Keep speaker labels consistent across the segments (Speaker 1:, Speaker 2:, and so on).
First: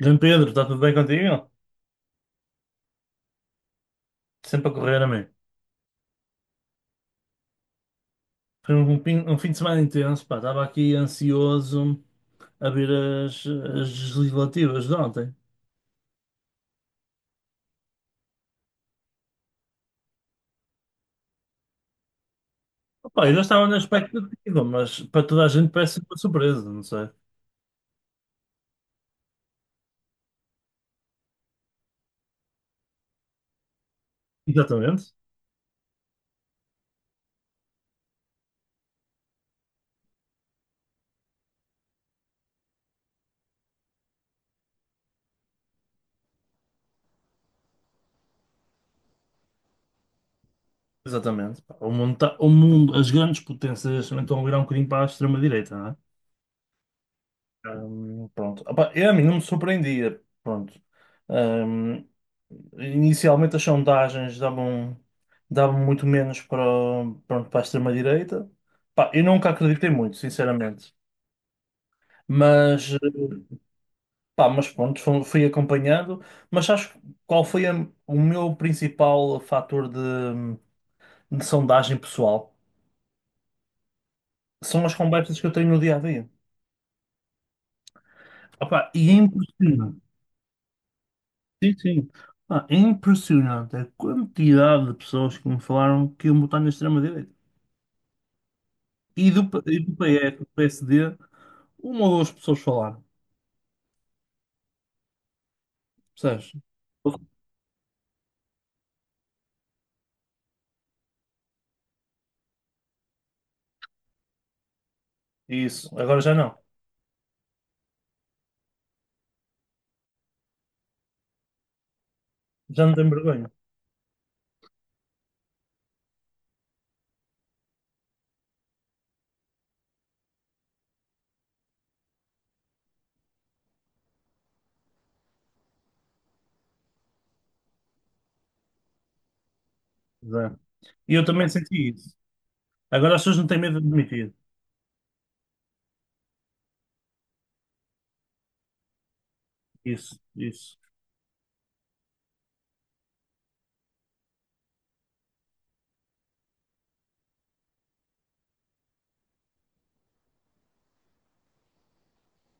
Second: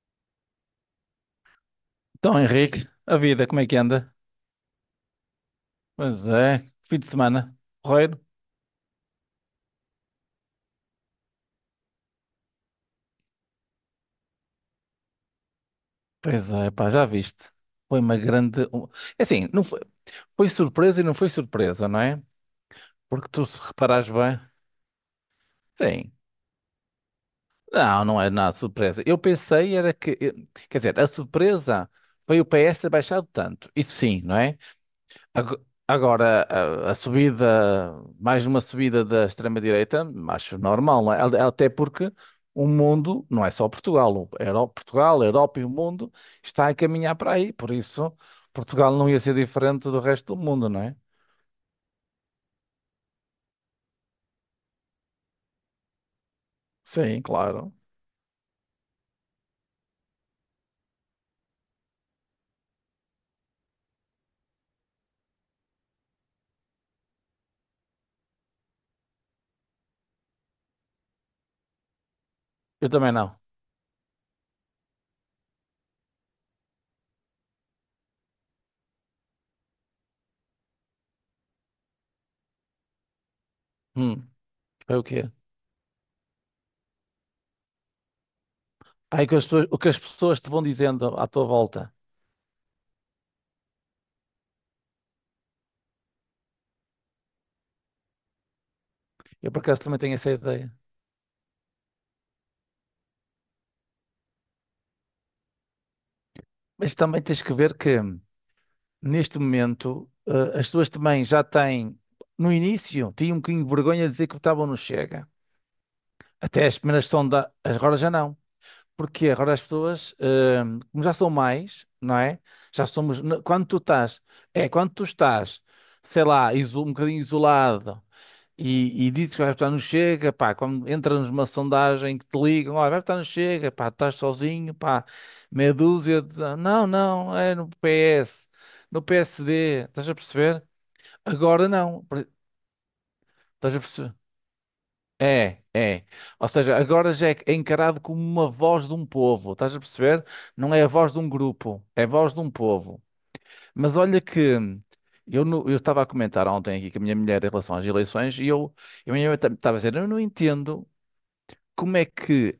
Speaker 1: João Pedro, está tudo bem contigo?
Speaker 2: Então, Henrique, a vida, como é que anda?
Speaker 1: Sempre a correr a mim.
Speaker 2: Pois é, fim de semana, porreiro.
Speaker 1: Foi um fim de semana intenso, pá. Estava aqui ansioso a ver as legislativas de ontem.
Speaker 2: Pois é, pá, já viste. Foi uma grande. Assim, não foi, foi surpresa e não foi surpresa, não é?
Speaker 1: Pá,
Speaker 2: Porque
Speaker 1: eu já
Speaker 2: tu, se
Speaker 1: estava na
Speaker 2: reparares bem,
Speaker 1: expectativa, mas para toda a gente parece
Speaker 2: sim.
Speaker 1: uma surpresa, não sei.
Speaker 2: Não, não é nada surpresa. Eu pensei era Quer dizer, a surpresa foi o PS ter baixado tanto. Isso sim, não é?
Speaker 1: Exatamente.
Speaker 2: Ago- Agora, a subida mais uma subida da extrema-direita, acho normal, não é? Até porque o mundo, não é só Portugal, Portugal, a Europa e o mundo está a caminhar para aí, por isso Portugal não ia ser diferente do resto do mundo, não é?
Speaker 1: Exatamente, pá. O mundo, as grandes potências neste momento estão a virar um bocadinho para a extrema-direita.
Speaker 2: Sim, claro.
Speaker 1: Pronto. Opa, eu, a mim não me surpreendia. Pronto. Hum, Inicialmente as sondagens davam muito menos pronto, para a extrema-direita. Pá, eu nunca acreditei muito, sinceramente.
Speaker 2: Eu
Speaker 1: Mas,
Speaker 2: também não.
Speaker 1: pá, mas pronto, fui acompanhando. Mas acho, qual foi a- o meu principal fator de sondagem pessoal?
Speaker 2: Hum,
Speaker 1: São as
Speaker 2: é o quê?
Speaker 1: conversas que eu tenho no dia a dia. Opa, e é
Speaker 2: Ai, o que as
Speaker 1: impressionante.
Speaker 2: pessoas te vão dizendo à tua
Speaker 1: Sim,
Speaker 2: volta.
Speaker 1: sim. Ah, é impressionante a quantidade de pessoas que me falaram que iam votar na extrema-direita. E do,
Speaker 2: Eu por
Speaker 1: P- e
Speaker 2: acaso
Speaker 1: do
Speaker 2: também tenho essa
Speaker 1: PS, do
Speaker 2: ideia.
Speaker 1: PSD, uma ou duas pessoas falaram. Percebes?
Speaker 2: Mas também tens que ver que neste momento as pessoas também já têm, no início, tinham um bocadinho de vergonha de dizer que votavam no Chega.
Speaker 1: Isso. Agora já não.
Speaker 2: Até as primeiras sondagens, agora já não. Porque agora as pessoas, como já são mais, não é?
Speaker 1: Já
Speaker 2: Já
Speaker 1: não tenho
Speaker 2: somos,
Speaker 1: vergonha.
Speaker 2: quando tu estás, é, quando tu estás, sei lá, um bocadinho isolado e dizes que vais votar no Chega, pá, quando entras numa sondagem que te ligam, olha, vai votar no Chega, pá, estás sozinho, pá, meia dúzia, de. Não, não, é no PS, no PSD, estás a
Speaker 1: Zé.
Speaker 2: perceber?
Speaker 1: E eu também
Speaker 2: Agora
Speaker 1: senti
Speaker 2: não,
Speaker 1: isso. Agora as pessoas não têm
Speaker 2: Estás a
Speaker 1: medo de
Speaker 2: perceber?
Speaker 1: admitir.
Speaker 2: É, é. Ou seja, agora já é encarado como uma voz de um povo, estás a
Speaker 1: Isso,
Speaker 2: perceber? Não
Speaker 1: isso.
Speaker 2: é a voz de um grupo, é a voz de um povo. Mas olha que eu no- eu estava a comentar ontem aqui com a minha mulher em relação às eleições e eu, e a minha mulher estava a dizer, eu não entendo como é que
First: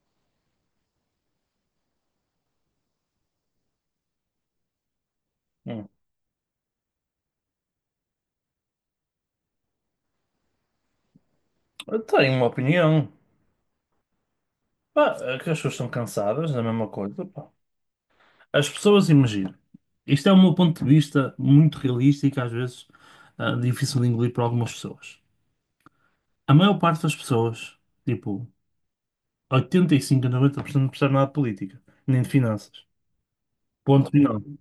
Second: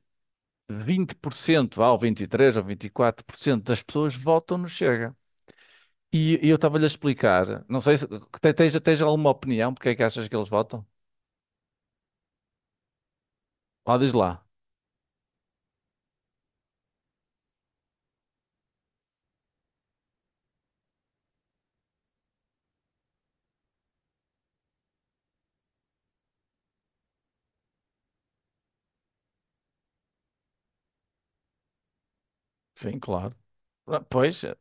Speaker 2: 20%, vá, ou 23% ou 24% das pessoas votam no Chega.
Speaker 1: Hum.
Speaker 2: E eu estava-lhe a explicar, não sei se tens alguma opinião porque é que achas que eles votam?
Speaker 1: Eu tenho uma opinião.
Speaker 2: Lá diz lá.
Speaker 1: Pá, é que as pessoas estão cansadas da mesma coisa, pá. As pessoas, imagino. Isto é o meu ponto de vista muito realista e que, às vezes, ah, difícil de engolir para algumas pessoas. A maior parte das pessoas, tipo 85 a 90%, não percebe nada de política, nem de finanças.
Speaker 2: Sim, claro. Ah,
Speaker 1: Ponto final.
Speaker 2: pois,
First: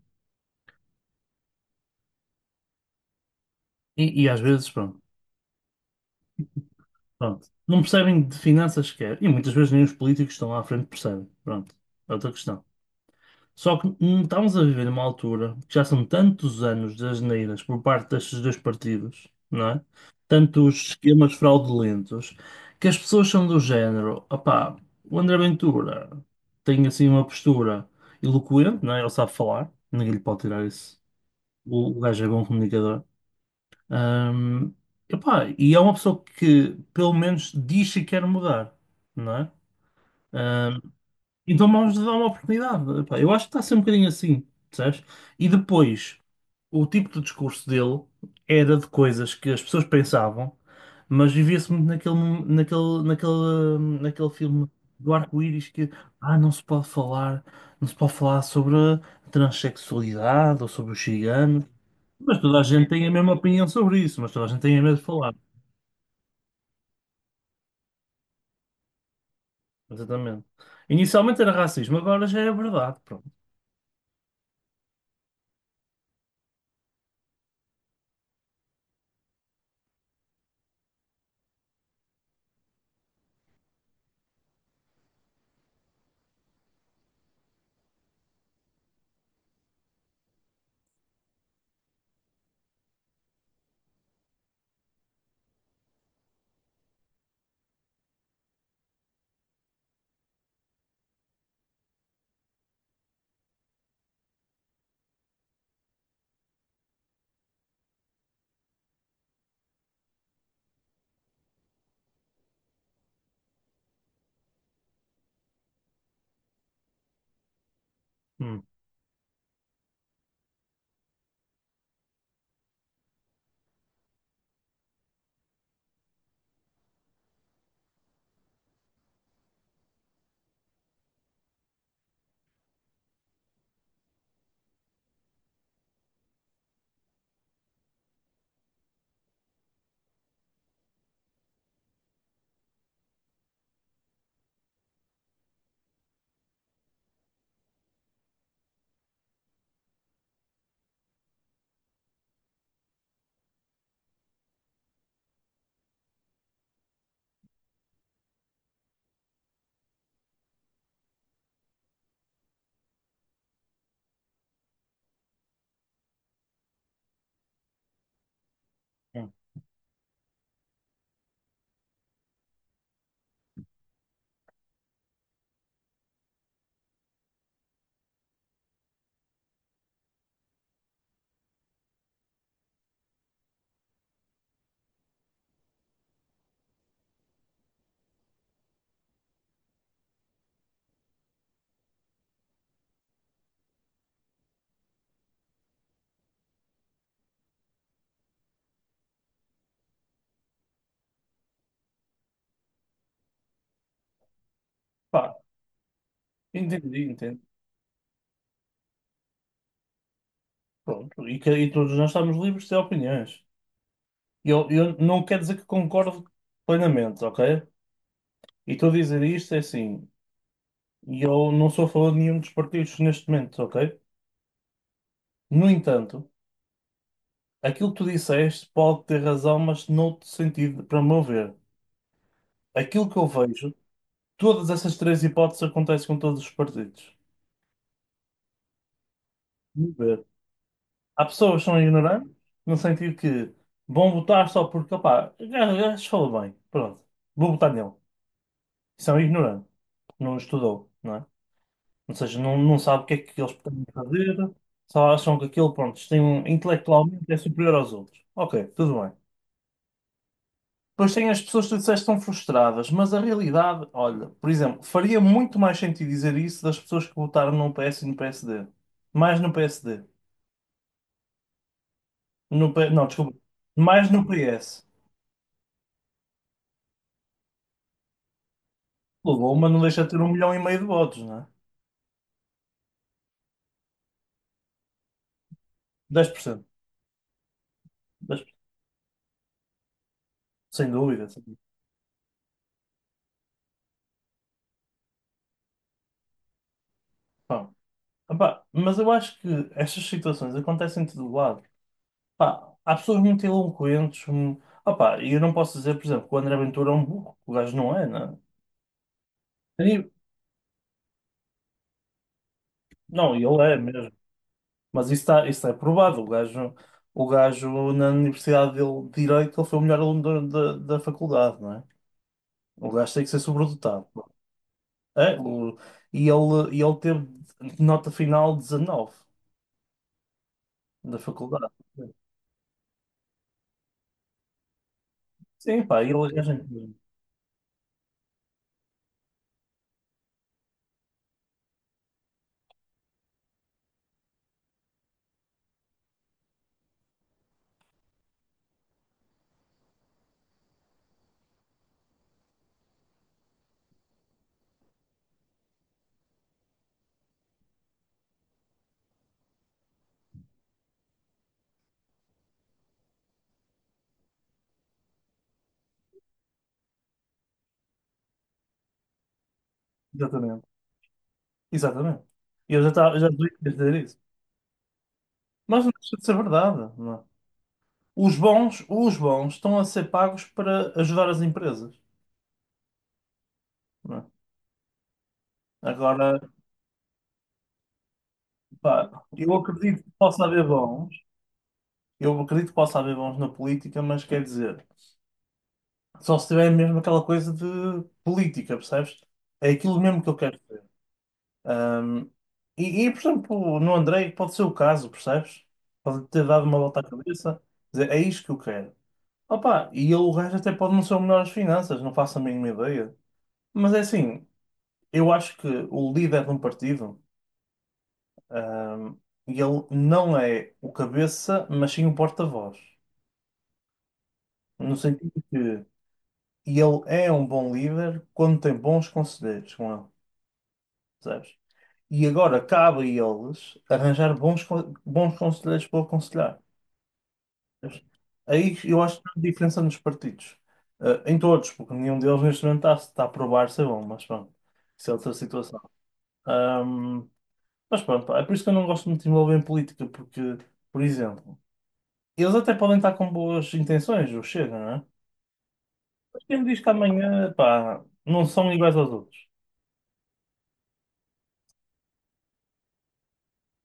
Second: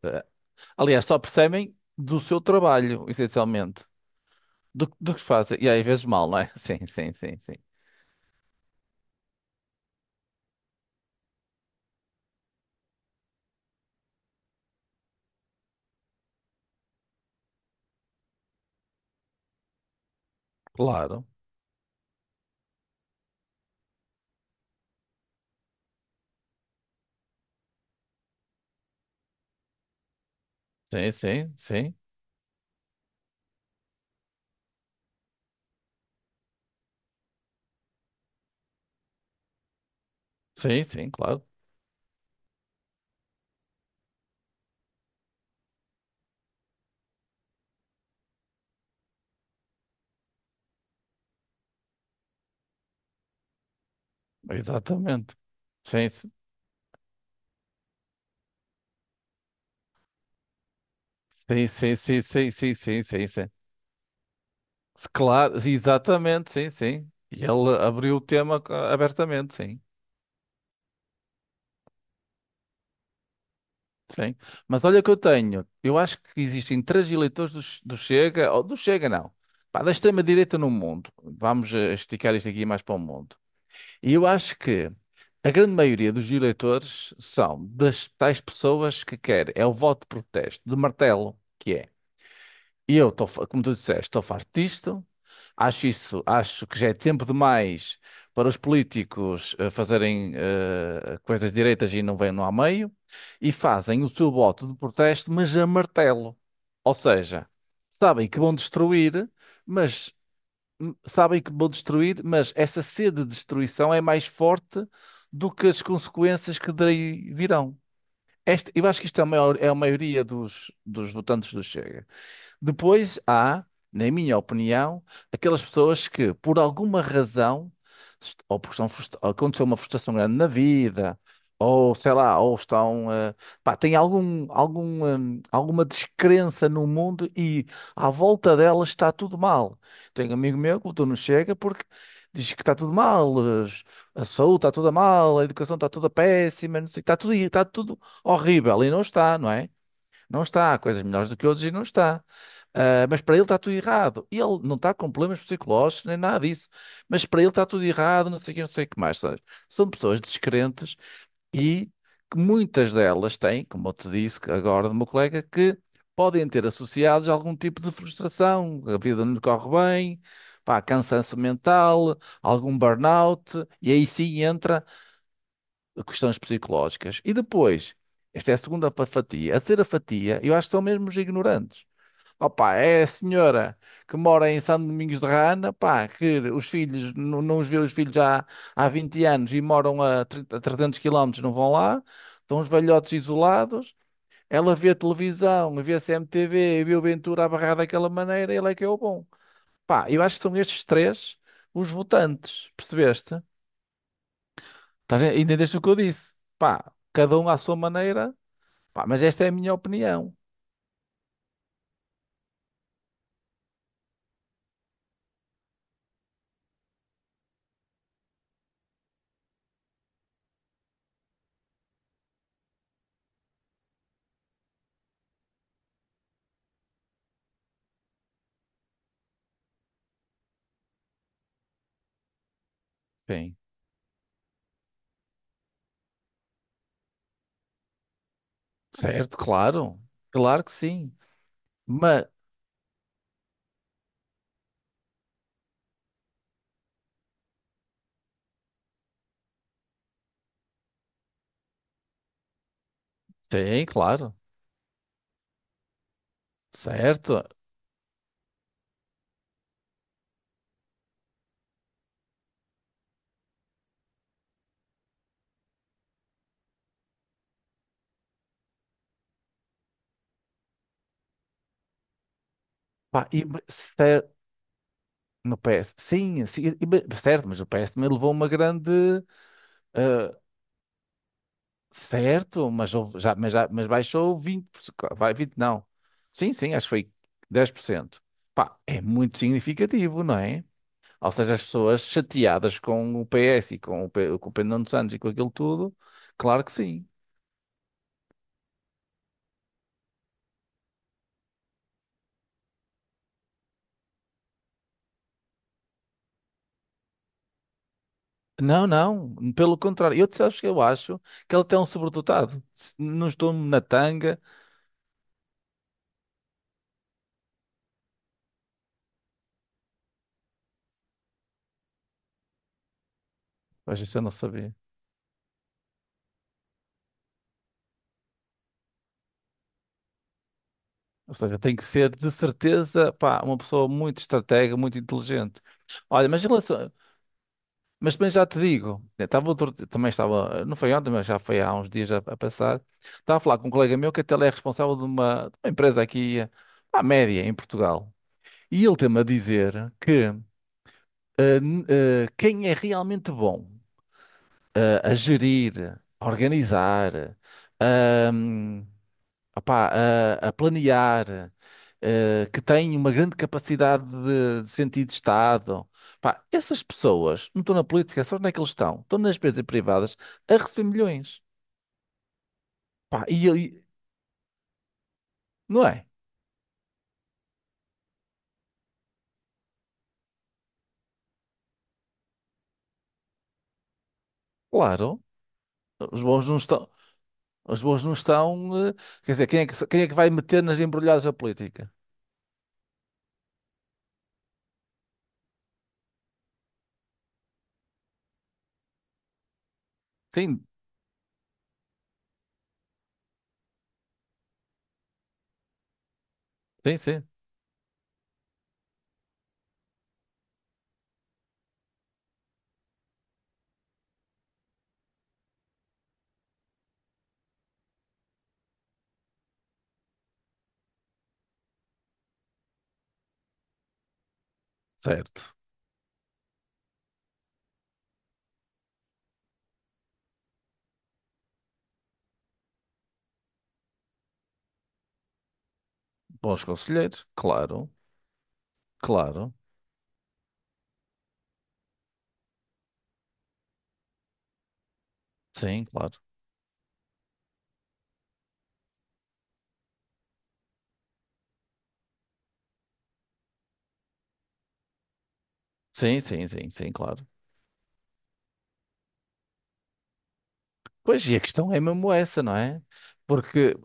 Speaker 2: aliás, só percebem do seu trabalho, essencialmente.
Speaker 1: E às vezes,
Speaker 2: Do,
Speaker 1: pronto,
Speaker 2: do que fazem. E às vezes mal, não é? Sim, sim, sim,
Speaker 1: pronto.
Speaker 2: sim.
Speaker 1: Não percebem de finanças sequer. E muitas vezes nem os políticos que estão lá à frente percebem. Pronto. É outra questão. Só que, estamos a viver numa altura que já são tantos anos de asneiras por parte destes dois partidos, não é? Tantos
Speaker 2: Claro.
Speaker 1: esquemas fraudulentos, que as pessoas são do género, opá, o André Ventura tem assim uma postura eloquente, não é? Ele sabe falar, ninguém lhe pode tirar isso.
Speaker 2: Sim, sim,
Speaker 1: O,
Speaker 2: sim.
Speaker 1: o gajo é bom comunicador. Hum, Epá, e é uma pessoa que pelo menos diz que quer mudar, não é?
Speaker 2: Sim,
Speaker 1: Hum,
Speaker 2: sim, claro.
Speaker 1: então vamos dar uma oportunidade. Epá, eu acho que está a ser um bocadinho assim, percebes? E depois, o tipo de discurso dele era de coisas que as pessoas pensavam, mas vivia-se muito naquele, mom- naquele, naquele, naquele filme do
Speaker 2: Exatamente.
Speaker 1: arco-íris que,
Speaker 2: Sim, sim,
Speaker 1: ah, não se pode falar, não se pode falar sobre a transexualidade ou sobre os ciganos.
Speaker 2: sim, sim, sim,
Speaker 1: Mas
Speaker 2: sim,
Speaker 1: toda a gente
Speaker 2: sim,
Speaker 1: tem a
Speaker 2: sim,
Speaker 1: mesma
Speaker 2: sim.
Speaker 1: opinião sobre isso, mas toda a gente tem medo de falar.
Speaker 2: Claro, exatamente, sim, sim. E ele abriu o tema ah, abertamente, sim.
Speaker 1: Exatamente. Inicialmente era racismo, agora já é verdade. Pronto.
Speaker 2: Sim. Mas olha o que eu tenho. Eu acho que existem três eleitores do Chega, ou do Chega não, pá, da extrema-direita no mundo. Vamos esticar isto aqui mais para o mundo. E eu acho que a grande maioria dos eleitores são das tais pessoas que querem. É o voto de protesto, de martelo, que é. E eu, como tu disseste, estou farto disto. Acho isso, acho que já é tempo demais para os políticos fazerem coisas direitas e não vêm lá a meio, e fazem o seu voto de protesto, mas a martelo. Ou seja, sabem que vão destruir, mas sabem que vão destruir, mas essa sede de destruição é mais forte do que as consequências que daí virão.
Speaker 1: Hum,
Speaker 2: Este, eu acho que isto é é a maioria dos votantes do Chega. Depois há, na minha opinião, aquelas pessoas que, por alguma razão, ou porque ou aconteceu uma frustração grande na vida, ou sei lá, ou estão, pá, têm alguma descrença no mundo e à volta delas está tudo mal. Tenho um amigo meu que votou no Chega porque diz que está tudo mal, as- a saúde está toda mal, a educação está toda péssima, não sei, está tudo horrível e não está, não é? Não está, há coisas melhores do que outros e não está. Ah, mas para ele está tudo errado. E ele não está com problemas psicológicos nem nada disso. Mas para ele está tudo errado, não sei o que, não sei o que mais. Sabes? São pessoas descrentes e que muitas delas têm, como eu te disse que agora do meu colega, que podem ter associados algum tipo de frustração. A vida
Speaker 1: hum.
Speaker 2: não lhe corre bem, pá, cansanço mental, algum burnout. E aí sim entra questões psicológicas. E depois, esta é a fatia. A terceira fatia, eu acho que são mesmo os ignorantes. Opa, é a senhora que mora em São Domingos de Rana, pá, que os filhos, não, não os vê os filhos há 20 anos e moram a, 30 a 300 quilómetros, não vão lá, estão os velhotes isolados, ela vê televisão, vê a CMTV, e vê o Ventura a barrar daquela maneira, ele é que é o bom. Pá, eu acho que são estes três os votantes, percebeste?
Speaker 1: Pá,
Speaker 2: Entendeste o que eu disse? Pá,
Speaker 1: entendi,
Speaker 2: cada
Speaker 1: entendi.
Speaker 2: um à sua maneira, pá, mas esta é a minha opinião.
Speaker 1: Pronto, e, que, e todos nós estamos livres de ter opiniões. Eu não quero dizer que concordo plenamente, ok? E estou a dizer isto é assim, e eu não sou a favor de nenhum dos partidos neste momento, ok? No entanto, aquilo que tu disseste pode ter razão, mas noutro sentido, para o meu ver. Aquilo que eu
Speaker 2: Sim.
Speaker 1: vejo, todas essas três hipóteses acontecem com todos os partidos.
Speaker 2: Certo,
Speaker 1: No
Speaker 2: claro.
Speaker 1: meu ver.
Speaker 2: Claro que sim.
Speaker 1: Há pessoas que são
Speaker 2: Mas,
Speaker 1: ignorantes, no sentido que vão votar só porque, opá, o gajo falou bem, pronto, vou votar nele. São ignorantes, não estudou, não é? Ou seja, não, não sabe o que é que eles podem
Speaker 2: sim, claro.
Speaker 1: fazer, só acham que aquilo, pronto, tem um, intelectualmente é
Speaker 2: Certo.
Speaker 1: superior aos outros. Ok, tudo bem. Depois tem as pessoas que tu disseste que estão frustradas, mas a realidade, olha, por exemplo, faria muito mais sentido dizer isso das pessoas que votaram no PS e no PSD. Mais no PSD. Não,
Speaker 2: Pá,
Speaker 1: desculpa.
Speaker 2: e,
Speaker 1: Mais no
Speaker 2: cer-
Speaker 1: PS.
Speaker 2: no PS, sim, sim, certo, mas o PS também levou uma grande.
Speaker 1: O Luma não deixa de ter um
Speaker 2: eh,
Speaker 1: milhão e meio de votos, não é?
Speaker 2: Certo, mas, mas baixou 20%. Vai, 20 não.
Speaker 1: dez por
Speaker 2: Sim,
Speaker 1: cento
Speaker 2: sim, acho que foi 10%.
Speaker 1: 10%.
Speaker 2: Pá, é muito significativo, não é?
Speaker 1: Sem dúvida.
Speaker 2: Ou
Speaker 1: Sem
Speaker 2: seja, as pessoas chateadas com o PS e com o, com o Pedro Nuno Santos e com aquilo tudo, claro que sim.
Speaker 1: dúvida. Epá, mas eu acho que estas situações acontecem de todo lado. Pá, há pessoas muito eloquentes, opá, e eu não posso dizer, por exemplo, que o André Ventura é um burro. O gajo não é, né?
Speaker 2: Não, não, pelo
Speaker 1: E-
Speaker 2: contrário, eu, sabes que eu acho que ele até é um sobredotado. Se não
Speaker 1: não,
Speaker 2: estou
Speaker 1: ele é
Speaker 2: na
Speaker 1: mesmo.
Speaker 2: tanga,
Speaker 1: Mas isso, está, isso é provado. O gajo na Universidade dele, de Direito, ele foi o melhor aluno da faculdade, não é? O gajo tem que ser
Speaker 2: mas
Speaker 1: sobredotado.
Speaker 2: isso eu não sabia.
Speaker 1: É. E ele teve nota final 19 da
Speaker 2: Ou seja,
Speaker 1: faculdade.
Speaker 2: tem que ser de certeza, pá, uma pessoa muito estratega, muito inteligente.
Speaker 1: Sim, pá,
Speaker 2: Olha,
Speaker 1: ele é
Speaker 2: mas em
Speaker 1: gente é.
Speaker 2: relação, mas também já te digo, eu estava outro, também estava, não foi ontem, mas já foi há uns dias a passar, estava a falar com um colega meu que até ele é responsável de de uma empresa aqui, à média, em Portugal. E ele tem-me a dizer que quem é realmente bom a gerir, a organizar, ahm, opá, a planear, que tem uma grande capacidade de sentido de Estado, pá, essas pessoas não estão na política, só onde é que eles estão? Estão nas empresas privadas a
Speaker 1: Exatamente.
Speaker 2: receber milhões.
Speaker 1: Exatamente. E eu já estava,
Speaker 2: Pá,
Speaker 1: já
Speaker 2: e,
Speaker 1: devia
Speaker 2: ele
Speaker 1: dizer isso. Mas
Speaker 2: não
Speaker 1: não
Speaker 2: é?
Speaker 1: deixa de ser verdade, não é? Os bons estão a ser pagos para ajudar as empresas, não é?
Speaker 2: Claro, os
Speaker 1: Agora,
Speaker 2: bons não estão. Os bons não estão.
Speaker 1: pá,
Speaker 2: Quer dizer, quem é que vai meter nas embrulhadas da política?
Speaker 1: eu acredito que possa haver bons na política, mas quer dizer, só se tiver mesmo aquela coisa de política, percebes? É aquilo mesmo que eu quero
Speaker 2: Sim,
Speaker 1: ver. Ahm, por exemplo, no Andrei pode ser o caso, percebes? Pode ter dado uma
Speaker 2: sim,
Speaker 1: volta à
Speaker 2: sim.
Speaker 1: cabeça, quer dizer, é isto que eu quero. Opa, e ele, o gajo até pode não ser o melhor às finanças, não faço a mínima ideia. Mas é assim, eu acho que o líder de um partido, ahm, ele não é o cabeça, mas sim o porta-voz. No sentido
Speaker 2: Certo.
Speaker 1: que ele é um bom líder quando tem bons conselheiros com ele, percebes? E agora cabe a eles arranjar bons conselheiros para o aconselhar.
Speaker 2: Bons conselheiros, claro,
Speaker 1: Aí eu acho que não há
Speaker 2: claro.
Speaker 1: diferença nos partidos. Ah, em todos, porque nenhum deles neste momento está a provar ser bom, mas pronto, isso é outra situação.
Speaker 2: Sim, claro.
Speaker 1: Ahm, mas pronto, pá, é por isso que eu não gosto muito de me envolver em política, porque, por exemplo, eles até podem estar com boas intenções, o Chega, não é?
Speaker 2: Sim,
Speaker 1: Mas
Speaker 2: sim,
Speaker 1: quem
Speaker 2: sim,
Speaker 1: me diz que
Speaker 2: sim, claro.
Speaker 1: amanhã, pá, não são iguais aos outros?
Speaker 2: Pois, e a questão é mesmo essa, não é? Porque,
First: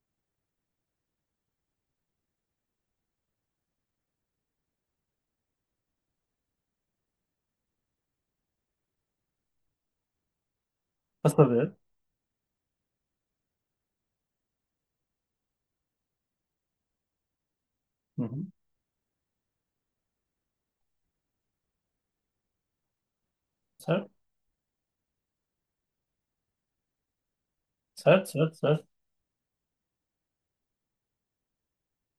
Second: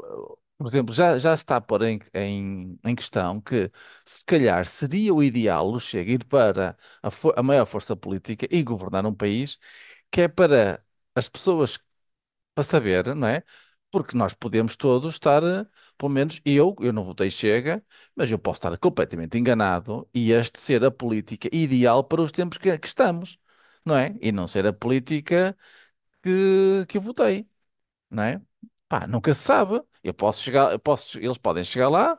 Speaker 2: por exemplo, já está por em questão que, se calhar, seria o ideal o Chega ir para a maior força política e governar um país que é para as
Speaker 1: Para saber?
Speaker 2: pessoas para saber, não é? Porque nós podemos todos estar, pelo menos eu não votei Chega, mas eu
Speaker 1: Uhum.
Speaker 2: posso estar completamente enganado e este ser a política ideal para os tempos que estamos, não
Speaker 1: Certo?
Speaker 2: é? E não ser a política que eu votei, não
Speaker 1: Certo,
Speaker 2: é?
Speaker 1: certo, certo.
Speaker 2: Pá, nunca se sabe. Eu posso chegar, eu posso, eles podem chegar lá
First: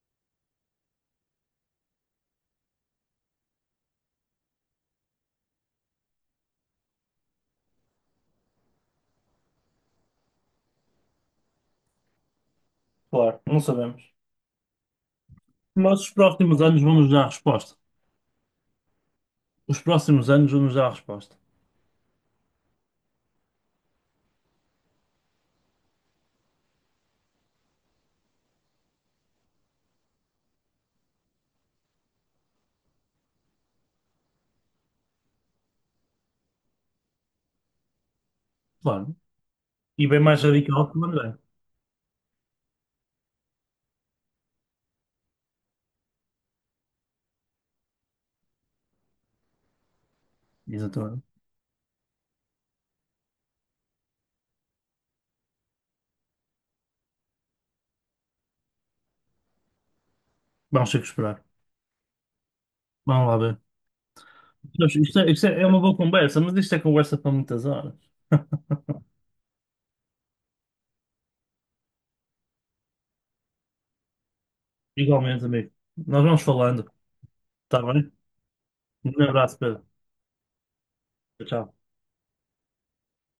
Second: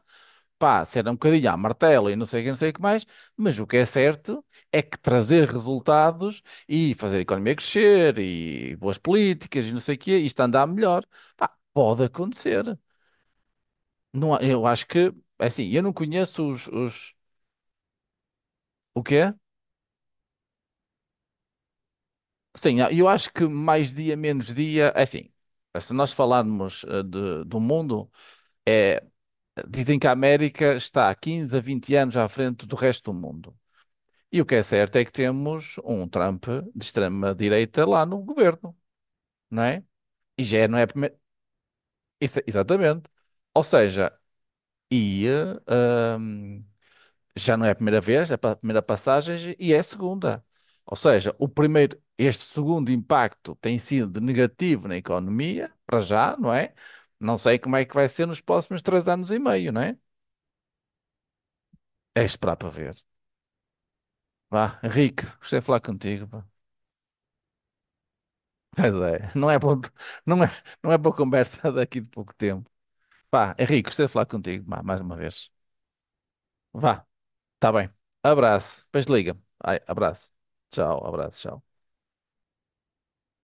Speaker 2: pá, será um bocadinho à martela e não sei o que, não sei o que mais, mas o que é certo é que trazer resultados e fazer a economia crescer e boas políticas e não sei o quê, isto andar melhor, pá, pode acontecer.
Speaker 1: Claro, não sabemos.
Speaker 2: Não, eu acho que, é assim, eu não
Speaker 1: Mas os
Speaker 2: conheço
Speaker 1: próximos anos vão nos dar a resposta.
Speaker 2: o quê?
Speaker 1: Os próximos anos vão nos dar a resposta.
Speaker 2: Sim, eu acho que mais dia, menos dia, é assim, se nós falarmos do mundo, é, dizem que a América está há 15 a 20 anos à frente do resto do mundo. E o que é certo é que temos um Trump de extrema-direita lá no governo,
Speaker 1: Claro.
Speaker 2: não é?
Speaker 1: E bem mais
Speaker 2: E já é, não é a
Speaker 1: radical que o
Speaker 2: primeira.
Speaker 1: André.
Speaker 2: Isso- Exatamente. Ou seja, e, eh, hum, já não é a primeira vez, é a primeira passagem e é a segunda. Ou
Speaker 1: Exatamente.
Speaker 2: seja, o primeiro, este segundo impacto tem sido negativo na economia, para já, não é? Não sei como é que vai ser nos próximos 3 anos e meio, não é?
Speaker 1: Vamos ter que esperar.
Speaker 2: É esperar para ver.
Speaker 1: Vamos lá ver.
Speaker 2: Vá,
Speaker 1: Mas isto
Speaker 2: Henrique,
Speaker 1: é, isto
Speaker 2: gostei
Speaker 1: é
Speaker 2: de
Speaker 1: é uma
Speaker 2: falar
Speaker 1: boa
Speaker 2: contigo.
Speaker 1: conversa,
Speaker 2: Pá.
Speaker 1: mas isto é conversa para muitas horas.
Speaker 2: Pois é, não é boa, não é, não é boa conversa daqui de pouco tempo. Vá, Henrique, gostei de falar contigo, vá, mais uma
Speaker 1: Igualmente,
Speaker 2: vez.
Speaker 1: amigo. Nós vamos falando,
Speaker 2: Vá, tá
Speaker 1: está
Speaker 2: bem.
Speaker 1: bem?
Speaker 2: Abraço, depois
Speaker 1: Um
Speaker 2: liga.
Speaker 1: abraço,
Speaker 2: Ai,
Speaker 1: Pedro.
Speaker 2: abraço. Tchau, abraço, tchau.
Speaker 1: Tchau.